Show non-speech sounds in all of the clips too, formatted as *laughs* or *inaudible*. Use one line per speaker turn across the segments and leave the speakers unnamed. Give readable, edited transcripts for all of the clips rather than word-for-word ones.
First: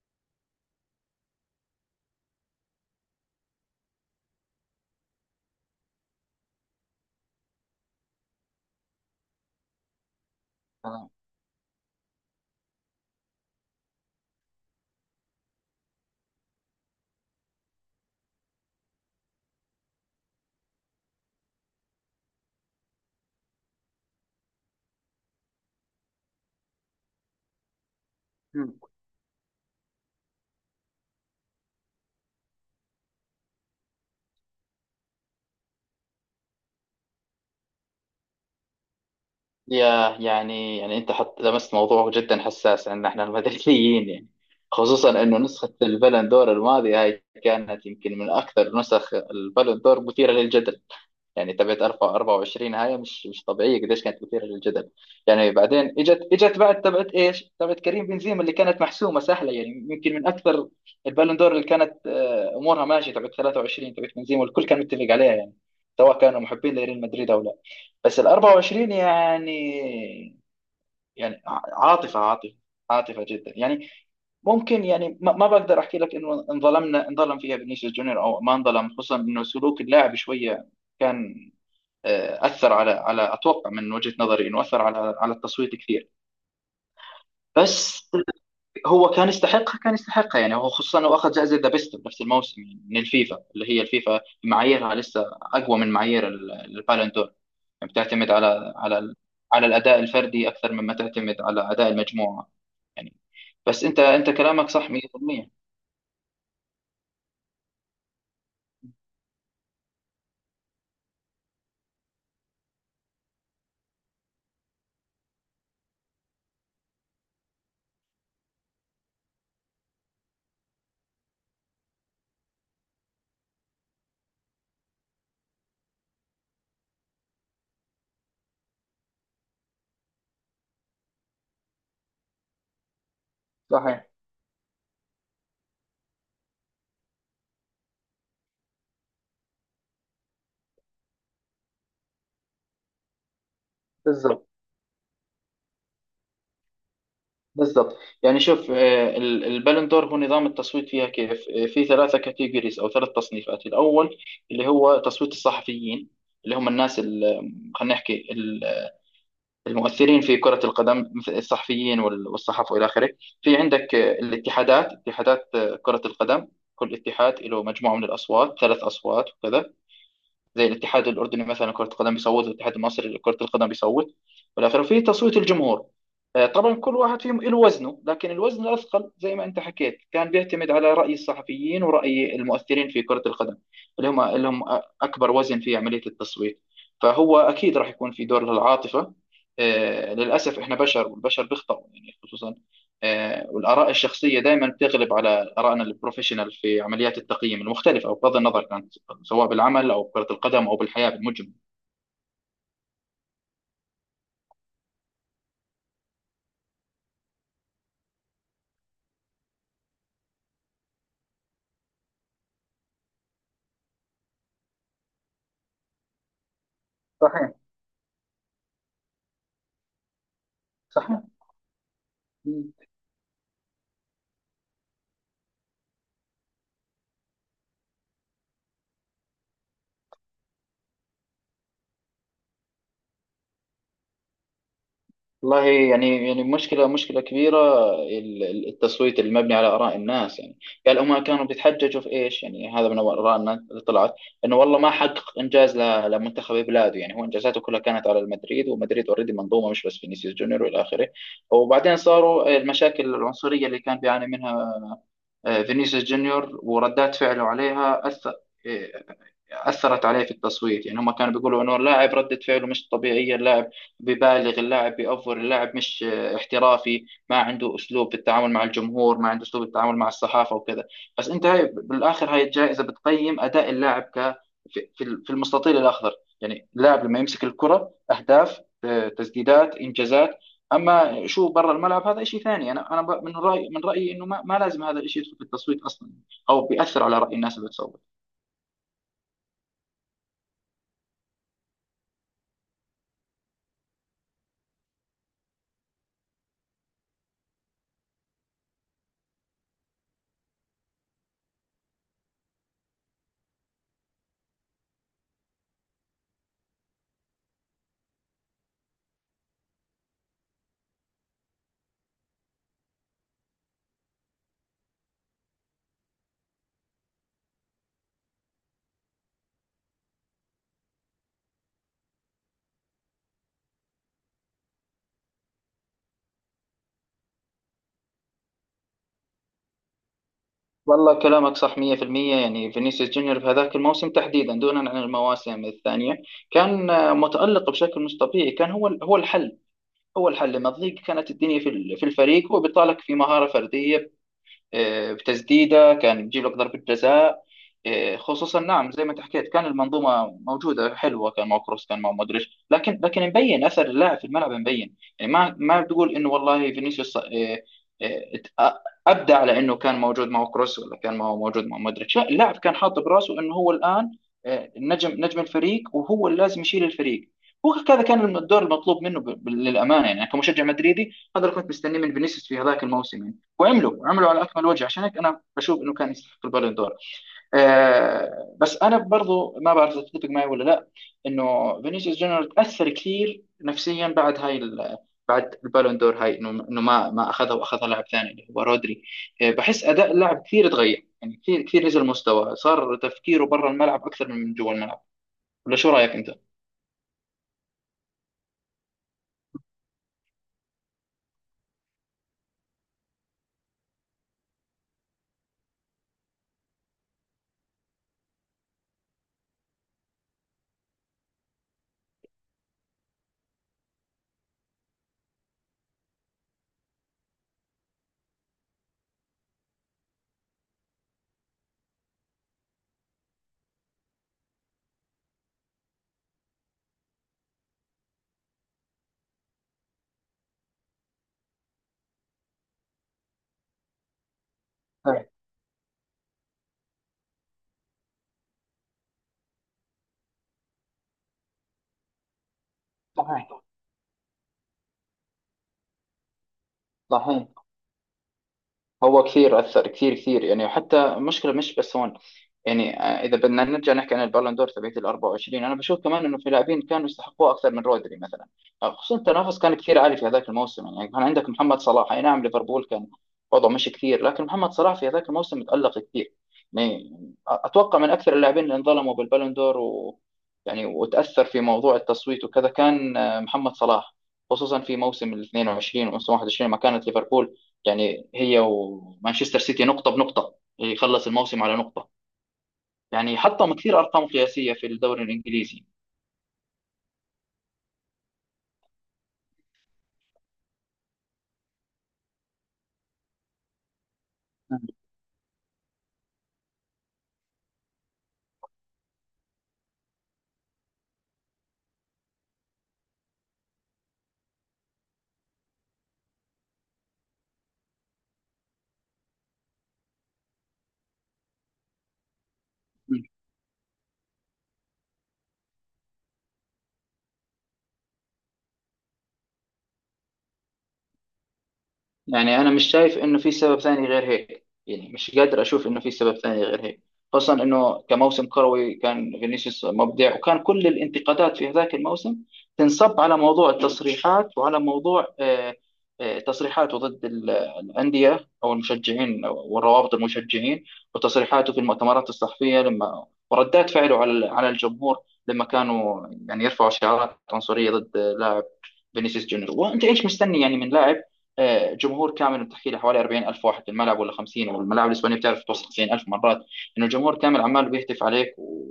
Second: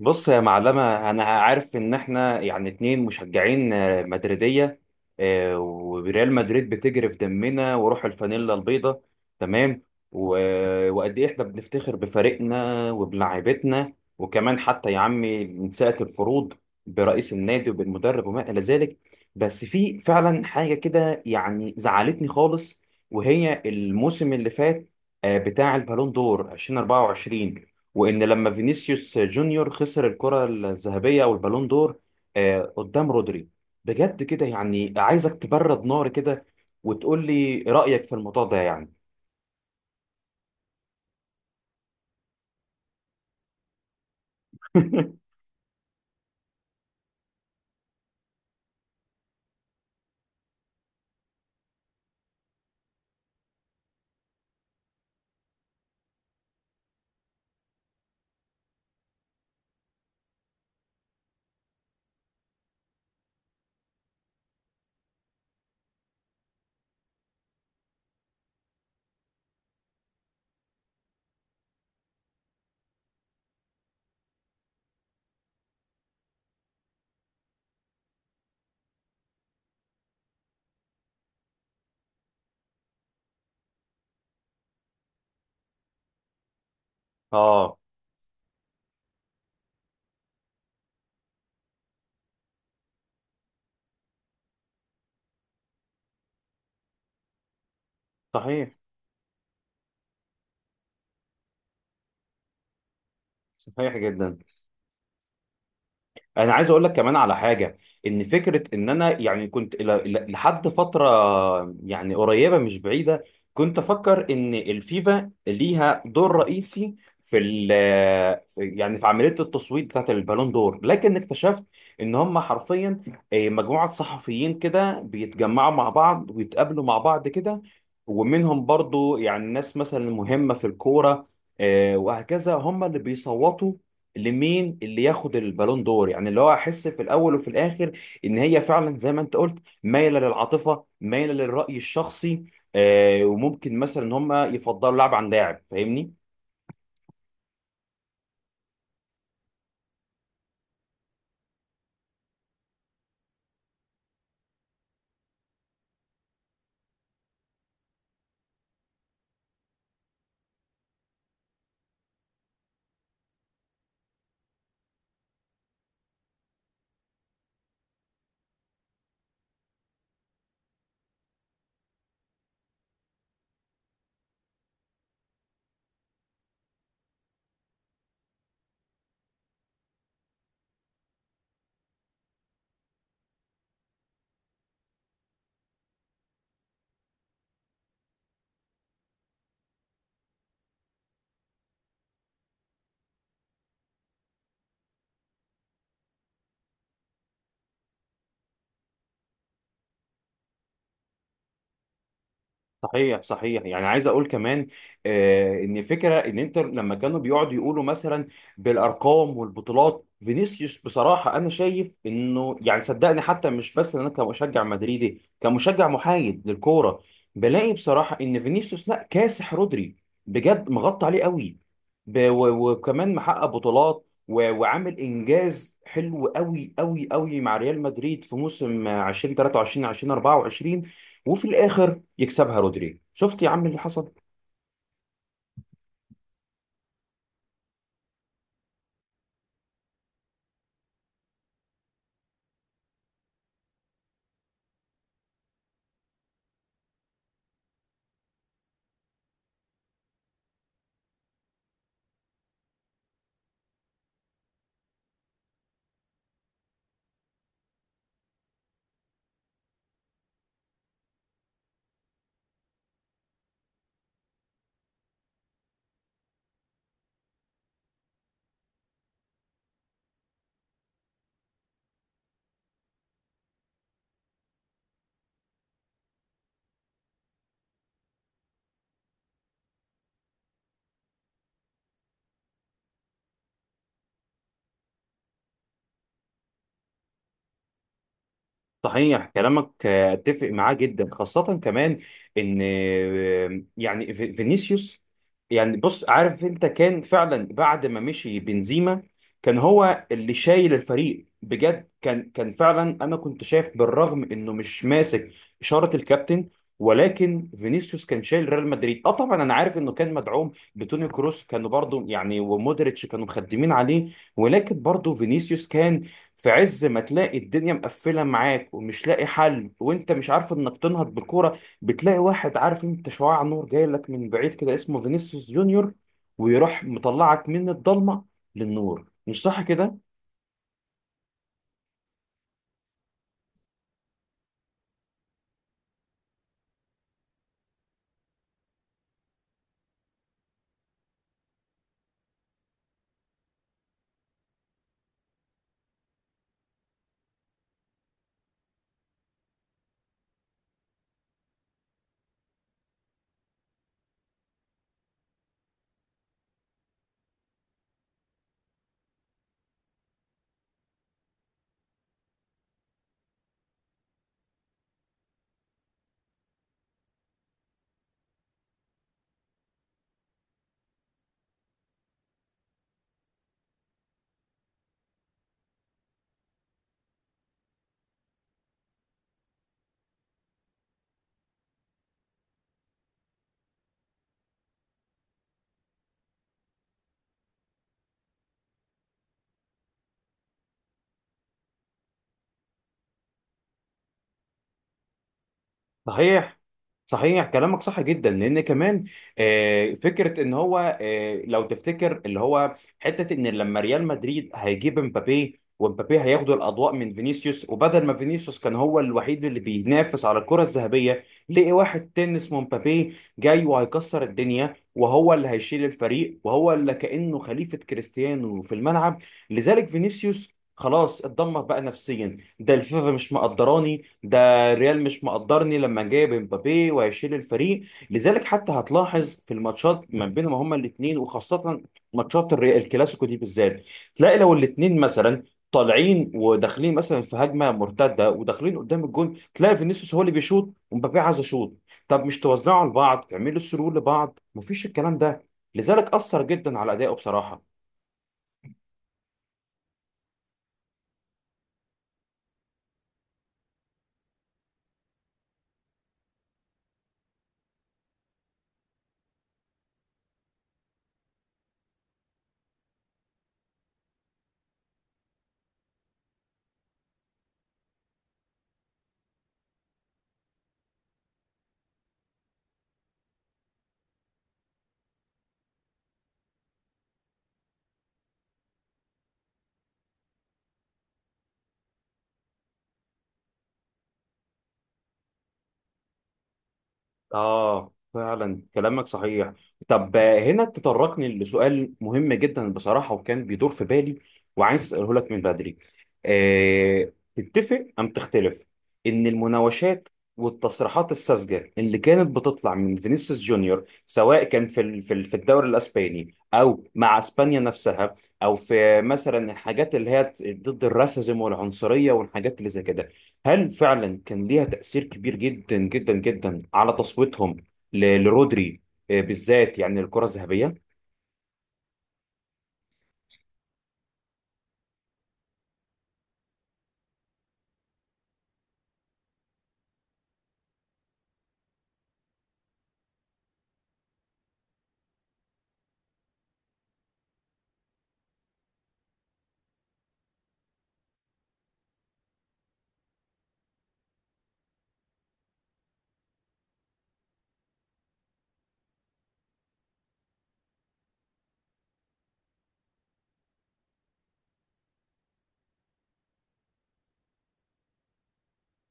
بص يا معلمة، أنا عارف إن إحنا يعني اتنين مشجعين مدريدية. وريال مدريد بتجري في دمنا وروح الفانيلا البيضاء. تمام. و-
آه.
وقد إيه إحنا بنفتخر بفريقنا وبلاعيبتنا وكمان حتى يا عمي من ساعة الفروض برئيس النادي وبالمدرب وما إلى ذلك. بس في فعلا حاجة كده يعني زعلتني خالص، وهي الموسم اللي فات، بتاع البالون دور 2024، وان لما
مم.
فينيسيوس جونيور خسر الكرة الذهبية او البالون دور قدام رودري. بجد كده يعني عايزك تبرد نار كده وتقول لي رأيك في الموضوع ده يعني.
يا يعني انت حط لمست موضوع جدا حساس عندنا احنا المدريديين، يعني خصوصا
*laughs*
انه نسخة البالون دور الماضية هاي كانت يمكن من اكثر نسخ البالون دور مثيرة للجدل. يعني تبعت 24 هاي مش طبيعيه، قديش كانت مثيره للجدل. يعني بعدين اجت بعد تبعت ايش؟ تبعت كريم بنزيما اللي كانت محسومه سهله، يعني يمكن من اكثر البالون دور اللي كانت امورها ماشيه، تبعت 23، تبعت بنزيما والكل كان متفق عليها، يعني سواء كانوا محبين لريال مدريد او لا. بس ال 24 يعني، يعني عاطفه، عاطفه، عاطفه جدا يعني. ممكن يعني ما بقدر احكي لك انه انظلمنا انظلم فيها فينيسيوس جونيور او ما انظلم. خصوصا انه سلوك اللاعب شويه كان، اثر على اتوقع من وجهه نظري انه اثر على التصويت كثير.
اه،
بس هو كان يستحقها، كان يستحقها. يعني هو خصوصا انه اخذ جائزه ذا بيست بنفس الموسم، يعني من الفيفا اللي هي الفيفا معاييرها لسه اقوى من معايير البالون دور. يعني بتعتمد
صحيح
على الاداء الفردي اكثر مما تعتمد على اداء المجموعه يعني. بس
صحيح
انت
جدا.
كلامك صح 100%.
انا عايز اقول لك كمان على حاجه. ان فكره ان انا يعني كنت لحد فتره، يعني قريبه مش بعيده، كنت افكر ان الفيفا ليها دور رئيسي في ال في- يعني في عمليه التصويت بتاعت البالون دور، لكن اكتشفت ان هم حرفيا مجموعه صحفيين كده بيتجمعوا مع بعض ويتقابلوا مع بعض كده، ومنهم برضو يعني ناس مثلا مهمه في الكوره، وهكذا هم اللي بيصوتوا
صحيح.
لمين اللي ياخد البالون دور، يعني اللي هو احس في الاول وفي الاخر ان هي فعلا زي ما انت قلت مايله للعاطفه مايله للراي الشخصي. وممكن مثلا ان هم
بالضبط،
يفضلوا لاعب عن لاعب، فاهمني؟
بالضبط. يعني شوف، البالندور هو نظام التصويت فيها كيف. في ثلاثة كاتيجوريز أو ثلاث تصنيفات. الأول اللي هو تصويت الصحفيين، اللي هم الناس خلينا نحكي المؤثرين في كرة القدم مثل الصحفيين والصحف وإلى آخره. في عندك اتحادات كرة القدم. كل اتحاد له مجموعة من الأصوات، ثلاث أصوات وكذا، زي الاتحاد الأردني مثلا كرة القدم بيصوت، والاتحاد المصري لكرة القدم بيصوت. والآخر في تصويت الجمهور. طبعا كل واحد فيهم له وزنه، لكن الوزن الأثقل زي ما أنت حكيت كان بيعتمد على رأي الصحفيين ورأي المؤثرين في كرة القدم. اللي هم أكبر وزن في عملية التصويت. فهو أكيد راح يكون في دور للعاطفة. للأسف إحنا بشر والبشر بيخطئوا، يعني خصوصا. والآراء الشخصية دائما بتغلب على آرائنا البروفيشنال في عمليات التقييم المختلفة، أو بغض النظر كانت سواء بالعمل أو كرة القدم أو بالحياة بالمجمل.
صحيح صحيح، يعني عايز اقول كمان ان فكره ان انتر لما كانوا بيقعدوا يقولوا مثلا بالارقام والبطولات، فينيسيوس بصراحه انا شايف انه يعني صدقني، حتى مش بس انا كمشجع مدريدي، كمشجع محايد للكوره
صحيح،
بلاقي بصراحه ان فينيسيوس لا كاسح رودري، بجد مغطى
صحيح.
عليه قوي،
مم.
وكمان محقق بطولات و- وعامل انجاز حلو قوي قوي قوي مع ريال مدريد في موسم 2023 2024. وفي الاخر يكسبها رودري، شفت يا عم اللي حصل.
والله، يعني مشكلة، مشكلة كبيرة. التصويت المبني على آراء الناس يعني. قال هم كانوا بيتحججوا في إيش؟ يعني هذا من آراء الناس اللي طلعت. إنه والله ما حقق إنجاز لمنتخب بلاده. يعني هو إنجازاته كلها كانت على المدريد، ومدريد أوريدي منظومة مش بس فينيسيوس جونيور وإلى آخره. وبعدين صاروا المشاكل العنصرية اللي كان بيعاني منها فينيسيوس جونيور، وردات فعله عليها أثر. آه، أثرت عليه في التصويت. يعني هم كانوا بيقولوا إنه اللاعب ردة فعله مش طبيعية، اللاعب ببالغ، اللاعب بيأفور، اللاعب مش احترافي، ما عنده أسلوب في التعامل مع الجمهور، ما عنده أسلوب التعامل مع الصحافة وكذا. بس أنت، هاي بالآخر هاي الجائزة بتقيم أداء اللاعب في المستطيل الأخضر. يعني اللاعب لما يمسك الكرة أهداف، تسديدات، إنجازات. أما شو برا الملعب هذا شيء ثاني. أنا، من رأيي إنه ما لازم هذا الشيء يدخل في التصويت أصلا، أو بيأثر على رأي الناس اللي بتصوت.
صحيح كلامك، اتفق معاه جدا، خاصة كمان ان يعني فينيسيوس، يعني بص عارف انت كان فعلا بعد ما مشي بنزيما كان هو اللي شايل الفريق بجد، كان فعلا انا كنت شايف بالرغم انه مش ماسك اشارة الكابتن، ولكن فينيسيوس كان شايل ريال مدريد. اه، طبعا انا عارف انه كان مدعوم بتوني كروس، كانوا برضو يعني ومودريتش كانوا مخدمين عليه، ولكن برضو فينيسيوس كان في عز ما تلاقي الدنيا مقفله معاك ومش لاقي حل وانت مش عارف انك تنهض بالكوره، بتلاقي واحد، عارف انت، شعاع نور جاي لك من بعيد كده اسمه فينيسيوس جونيور، ويروح مطلعك من الضلمه للنور. مش صح كده؟
والله كلامك صح 100%. يعني فينيسيوس جونيور في هذاك الموسم تحديدا دونا عن المواسم الثانية، كان متألق بشكل مش طبيعي. كان هو الحل. هو الحل لما تضيق كانت الدنيا في في الفريق، هو بيطالك في مهارة فردية. بتسديده كان بيجيب لك ضربه جزاء. خصوصا نعم، زي ما انت حكيت كان المنظومه موجوده حلوه، كان مع كروس، كان مع مودريتش، لكن مبين اثر اللاعب في الملعب مبين. يعني ما بتقول انه والله فينيسيوس آه، ات- ابدع على انه كان موجود مع كروس، ولا كان ما هو موجود مع مودريتش. لا، اللاعب كان حاط براسه انه هو الان نجم الفريق وهو اللي لازم يشيل الفريق. هو هكذا كان الدور المطلوب منه، للامانه. يعني أنا كمشجع مدريدي هذا اللي كنت مستنيه من فينيسيوس في هذاك الموسم، يعني وعملوا على اكمل وجه. عشان هيك انا بشوف انه كان يستحق البالون دور. بس انا برضو ما بعرف اذا تتفق معي ولا لا، انه فينيسيوس جونيور تاثر كثير نفسيا بعد هاي بعد البالون دور هاي، انه ما اخذها واخذها لاعب ثاني اللي هو رودري. بحس اداء اللاعب كثير تغير، يعني كثير كثير نزل مستوى، صار تفكيره برا الملعب اكثر من جوا الملعب. ولا شو رايك انت؟
صحيح صحيح، كلامك صح جدا، لان كمان فكره ان هو، لو تفتكر اللي هو حته ان لما ريال مدريد هيجيب امبابي، وامبابي هياخدوا الاضواء من فينيسيوس، وبدل ما فينيسيوس كان هو الوحيد اللي بينافس على الكره الذهبيه، لقي واحد تاني اسمه امبابي جاي وهيكسر الدنيا وهو اللي هيشيل الفريق وهو اللي كانه خليفه كريستيانو في الملعب. لذلك فينيسيوس خلاص اتدمر بقى نفسيا، ده الفيفا مش مقدراني، ده الريال مش مقدرني لما جايب امبابي وهيشيل الفريق. لذلك حتى هتلاحظ في الماتشات ما بينهم هما الاثنين، وخاصة ماتشات الكلاسيكو دي بالذات، تلاقي لو الاثنين
صحيح،
مثلا طالعين وداخلين مثلا في هجمه مرتده وداخلين قدام الجون، تلاقي فينيسيوس هو اللي بيشوط ومبابي عايز يشوط. طب مش توزعوا لبعض،
صحيح.
تعملوا سرور لبعض، مفيش الكلام ده. لذلك اثر جدا على ادائه بصراحه.
صحيح. هو كثير أثر، كثير كثير. يعني حتى المشكلة مش بس هون. يعني إذا بدنا نرجع نحكي عن البالون دور تبعت ال 24، أنا بشوف كمان إنه في لاعبين كانوا يستحقوها أكثر من رودري مثلا. خصوصا التنافس كان كثير عالي في هذاك الموسم. يعني كان عندك محمد صلاح، أي نعم ليفربول كان وضعه مش كثير، لكن محمد صلاح في هذاك الموسم تألق كثير. يعني أتوقع من أكثر اللاعبين اللي انظلموا بالبالون دور، و، يعني وتأثر في موضوع التصويت وكذا، كان محمد صلاح. خصوصا في موسم ال 22 وموسم 21 ما كانت ليفربول، يعني هي ومانشستر سيتي نقطة بنقطة، يخلص الموسم على نقطة. يعني حطم كثير أرقام قياسية في الدوري الإنجليزي.
فعلا كلامك صحيح. طب هنا تطرقني لسؤال مهم جدا بصراحة، وكان بيدور في بالي وعايز أسأله لك من بدري، تتفق أم تختلف إن المناوشات والتصريحات الساذجة اللي كانت بتطلع من فينيسيوس جونيور، سواء كان في الدوري الأسباني أو مع أسبانيا نفسها، أو في مثلا الحاجات اللي هي ضد الراسيزم والعنصرية والحاجات اللي زي كده، هل فعلا كان ليها تأثير كبير جدا جدا جدا على تصويتهم لرودري بالذات، يعني الكرة الذهبية؟
يعني انا مش شايف انه في سبب ثاني غير هيك. يعني مش قادر اشوف انه في سبب ثاني غير هيك. خاصة انه كموسم كروي كان فينيسيوس مبدع، وكان كل الانتقادات في هذاك الموسم تنصب على موضوع التصريحات وعلى موضوع تصريحاته ضد الأندية أو المشجعين، والروابط المشجعين، وتصريحاته في المؤتمرات الصحفية، لما وردات فعله على الجمهور لما كانوا يعني يرفعوا شعارات عنصرية ضد لاعب، فينيسيوس جونيور. وانت ايش مستني يعني من لاعب؟ جمهور كامل بتحكي له حوالي 40,000 واحد في الملعب ولا 50، والملاعب الاسبانيه بتعرف توصل 90,000 مرات، انه الجمهور كامل عمال بيهتف عليك و...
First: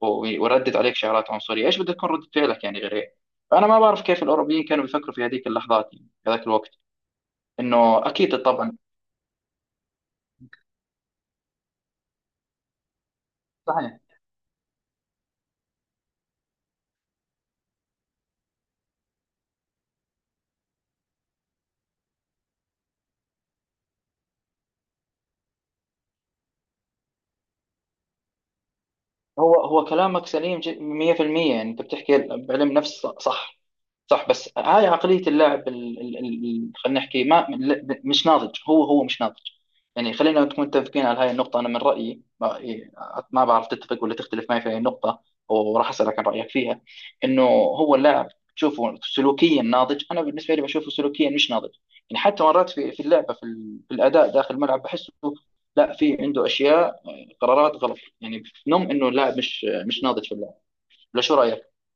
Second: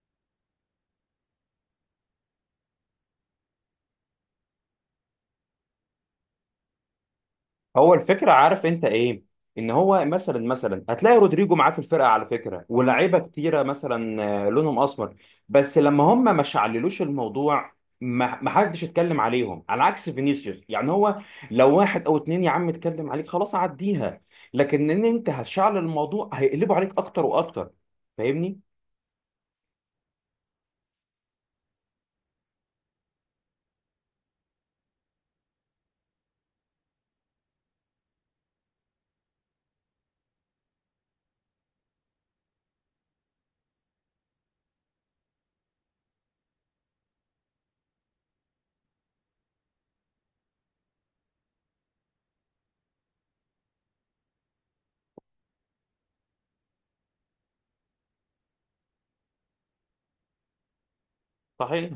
وردت عليك شعارات عنصريه، ايش بدها تكون رده فعلك يعني غير هيك؟ فانا ما بعرف كيف الاوروبيين كانوا بيفكروا في هذيك اللحظات، يعني في هذاك الوقت،
هو
انه
الفكرة،
اكيد
عارف
طبعا.
انت ايه؟ ان هو مثلا هتلاقي رودريجو معاه في الفرقة على فكرة ولاعيبة كتيرة
صحيح.
مثلا لونهم اسمر، بس لما هم ما شعللوش الموضوع ما حدش اتكلم عليهم، على عكس فينيسيوس. يعني هو لو واحد او اتنين يا عم اتكلم عليك خلاص عديها، لكن ان انت هتشعل الموضوع هيقلبوا عليك اكتر واكتر، فاهمني؟
هو كلامك سليم 100%. يعني انت بتحكي بعلم نفس صح. صح. بس هاي عقلية اللاعب خلينا نحكي ما لا- مش ناضج. هو مش ناضج. يعني خلينا نكون متفقين على هاي النقطة. أنا من رأيي ما بعرف تتفق ولا تختلف معي في هاي النقطة، وراح أسألك عن رأيك فيها. إنه هو اللاعب تشوفه سلوكيا ناضج؟ أنا بالنسبة لي بشوفه سلوكيا مش ناضج. يعني حتى مرات في اللعبة، في الأداء داخل الملعب بحسه لا، في عنده أشياء، قرارات غلط. يعني نم إنه اللاعب مش ناضج في اللعب. ولا شو رأيك؟
صحيح،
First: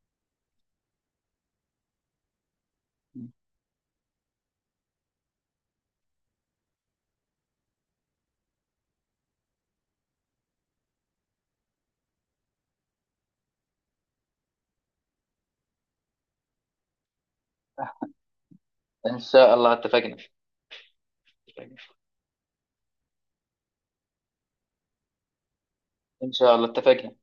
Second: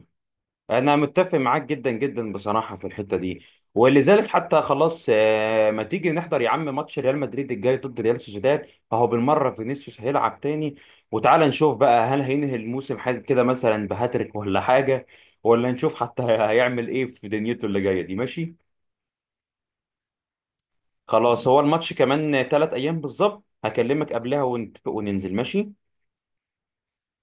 انا متفق معاك جدا جدا بصراحه في الحته دي. ولذلك حتى خلاص، ما تيجي نحضر يا عم ماتش ريال مدريد الجاي ضد ريال سوسيداد، اهو بالمره فينيسيوس هيلعب تاني، وتعالى نشوف بقى هل هينهي الموسم حاجه كده مثلا بهاتريك ولا حاجه، ولا نشوف حتى *laughs* هيعمل ايه في دنيته اللي جايه دي. ماشي،
إن شاء الله اتفقنا.
خلاص، هو الماتش كمان 3 ايام بالظبط، هكلمك قبلها ونتفق وننزل. ماشي.
إن شاء الله اتفقنا.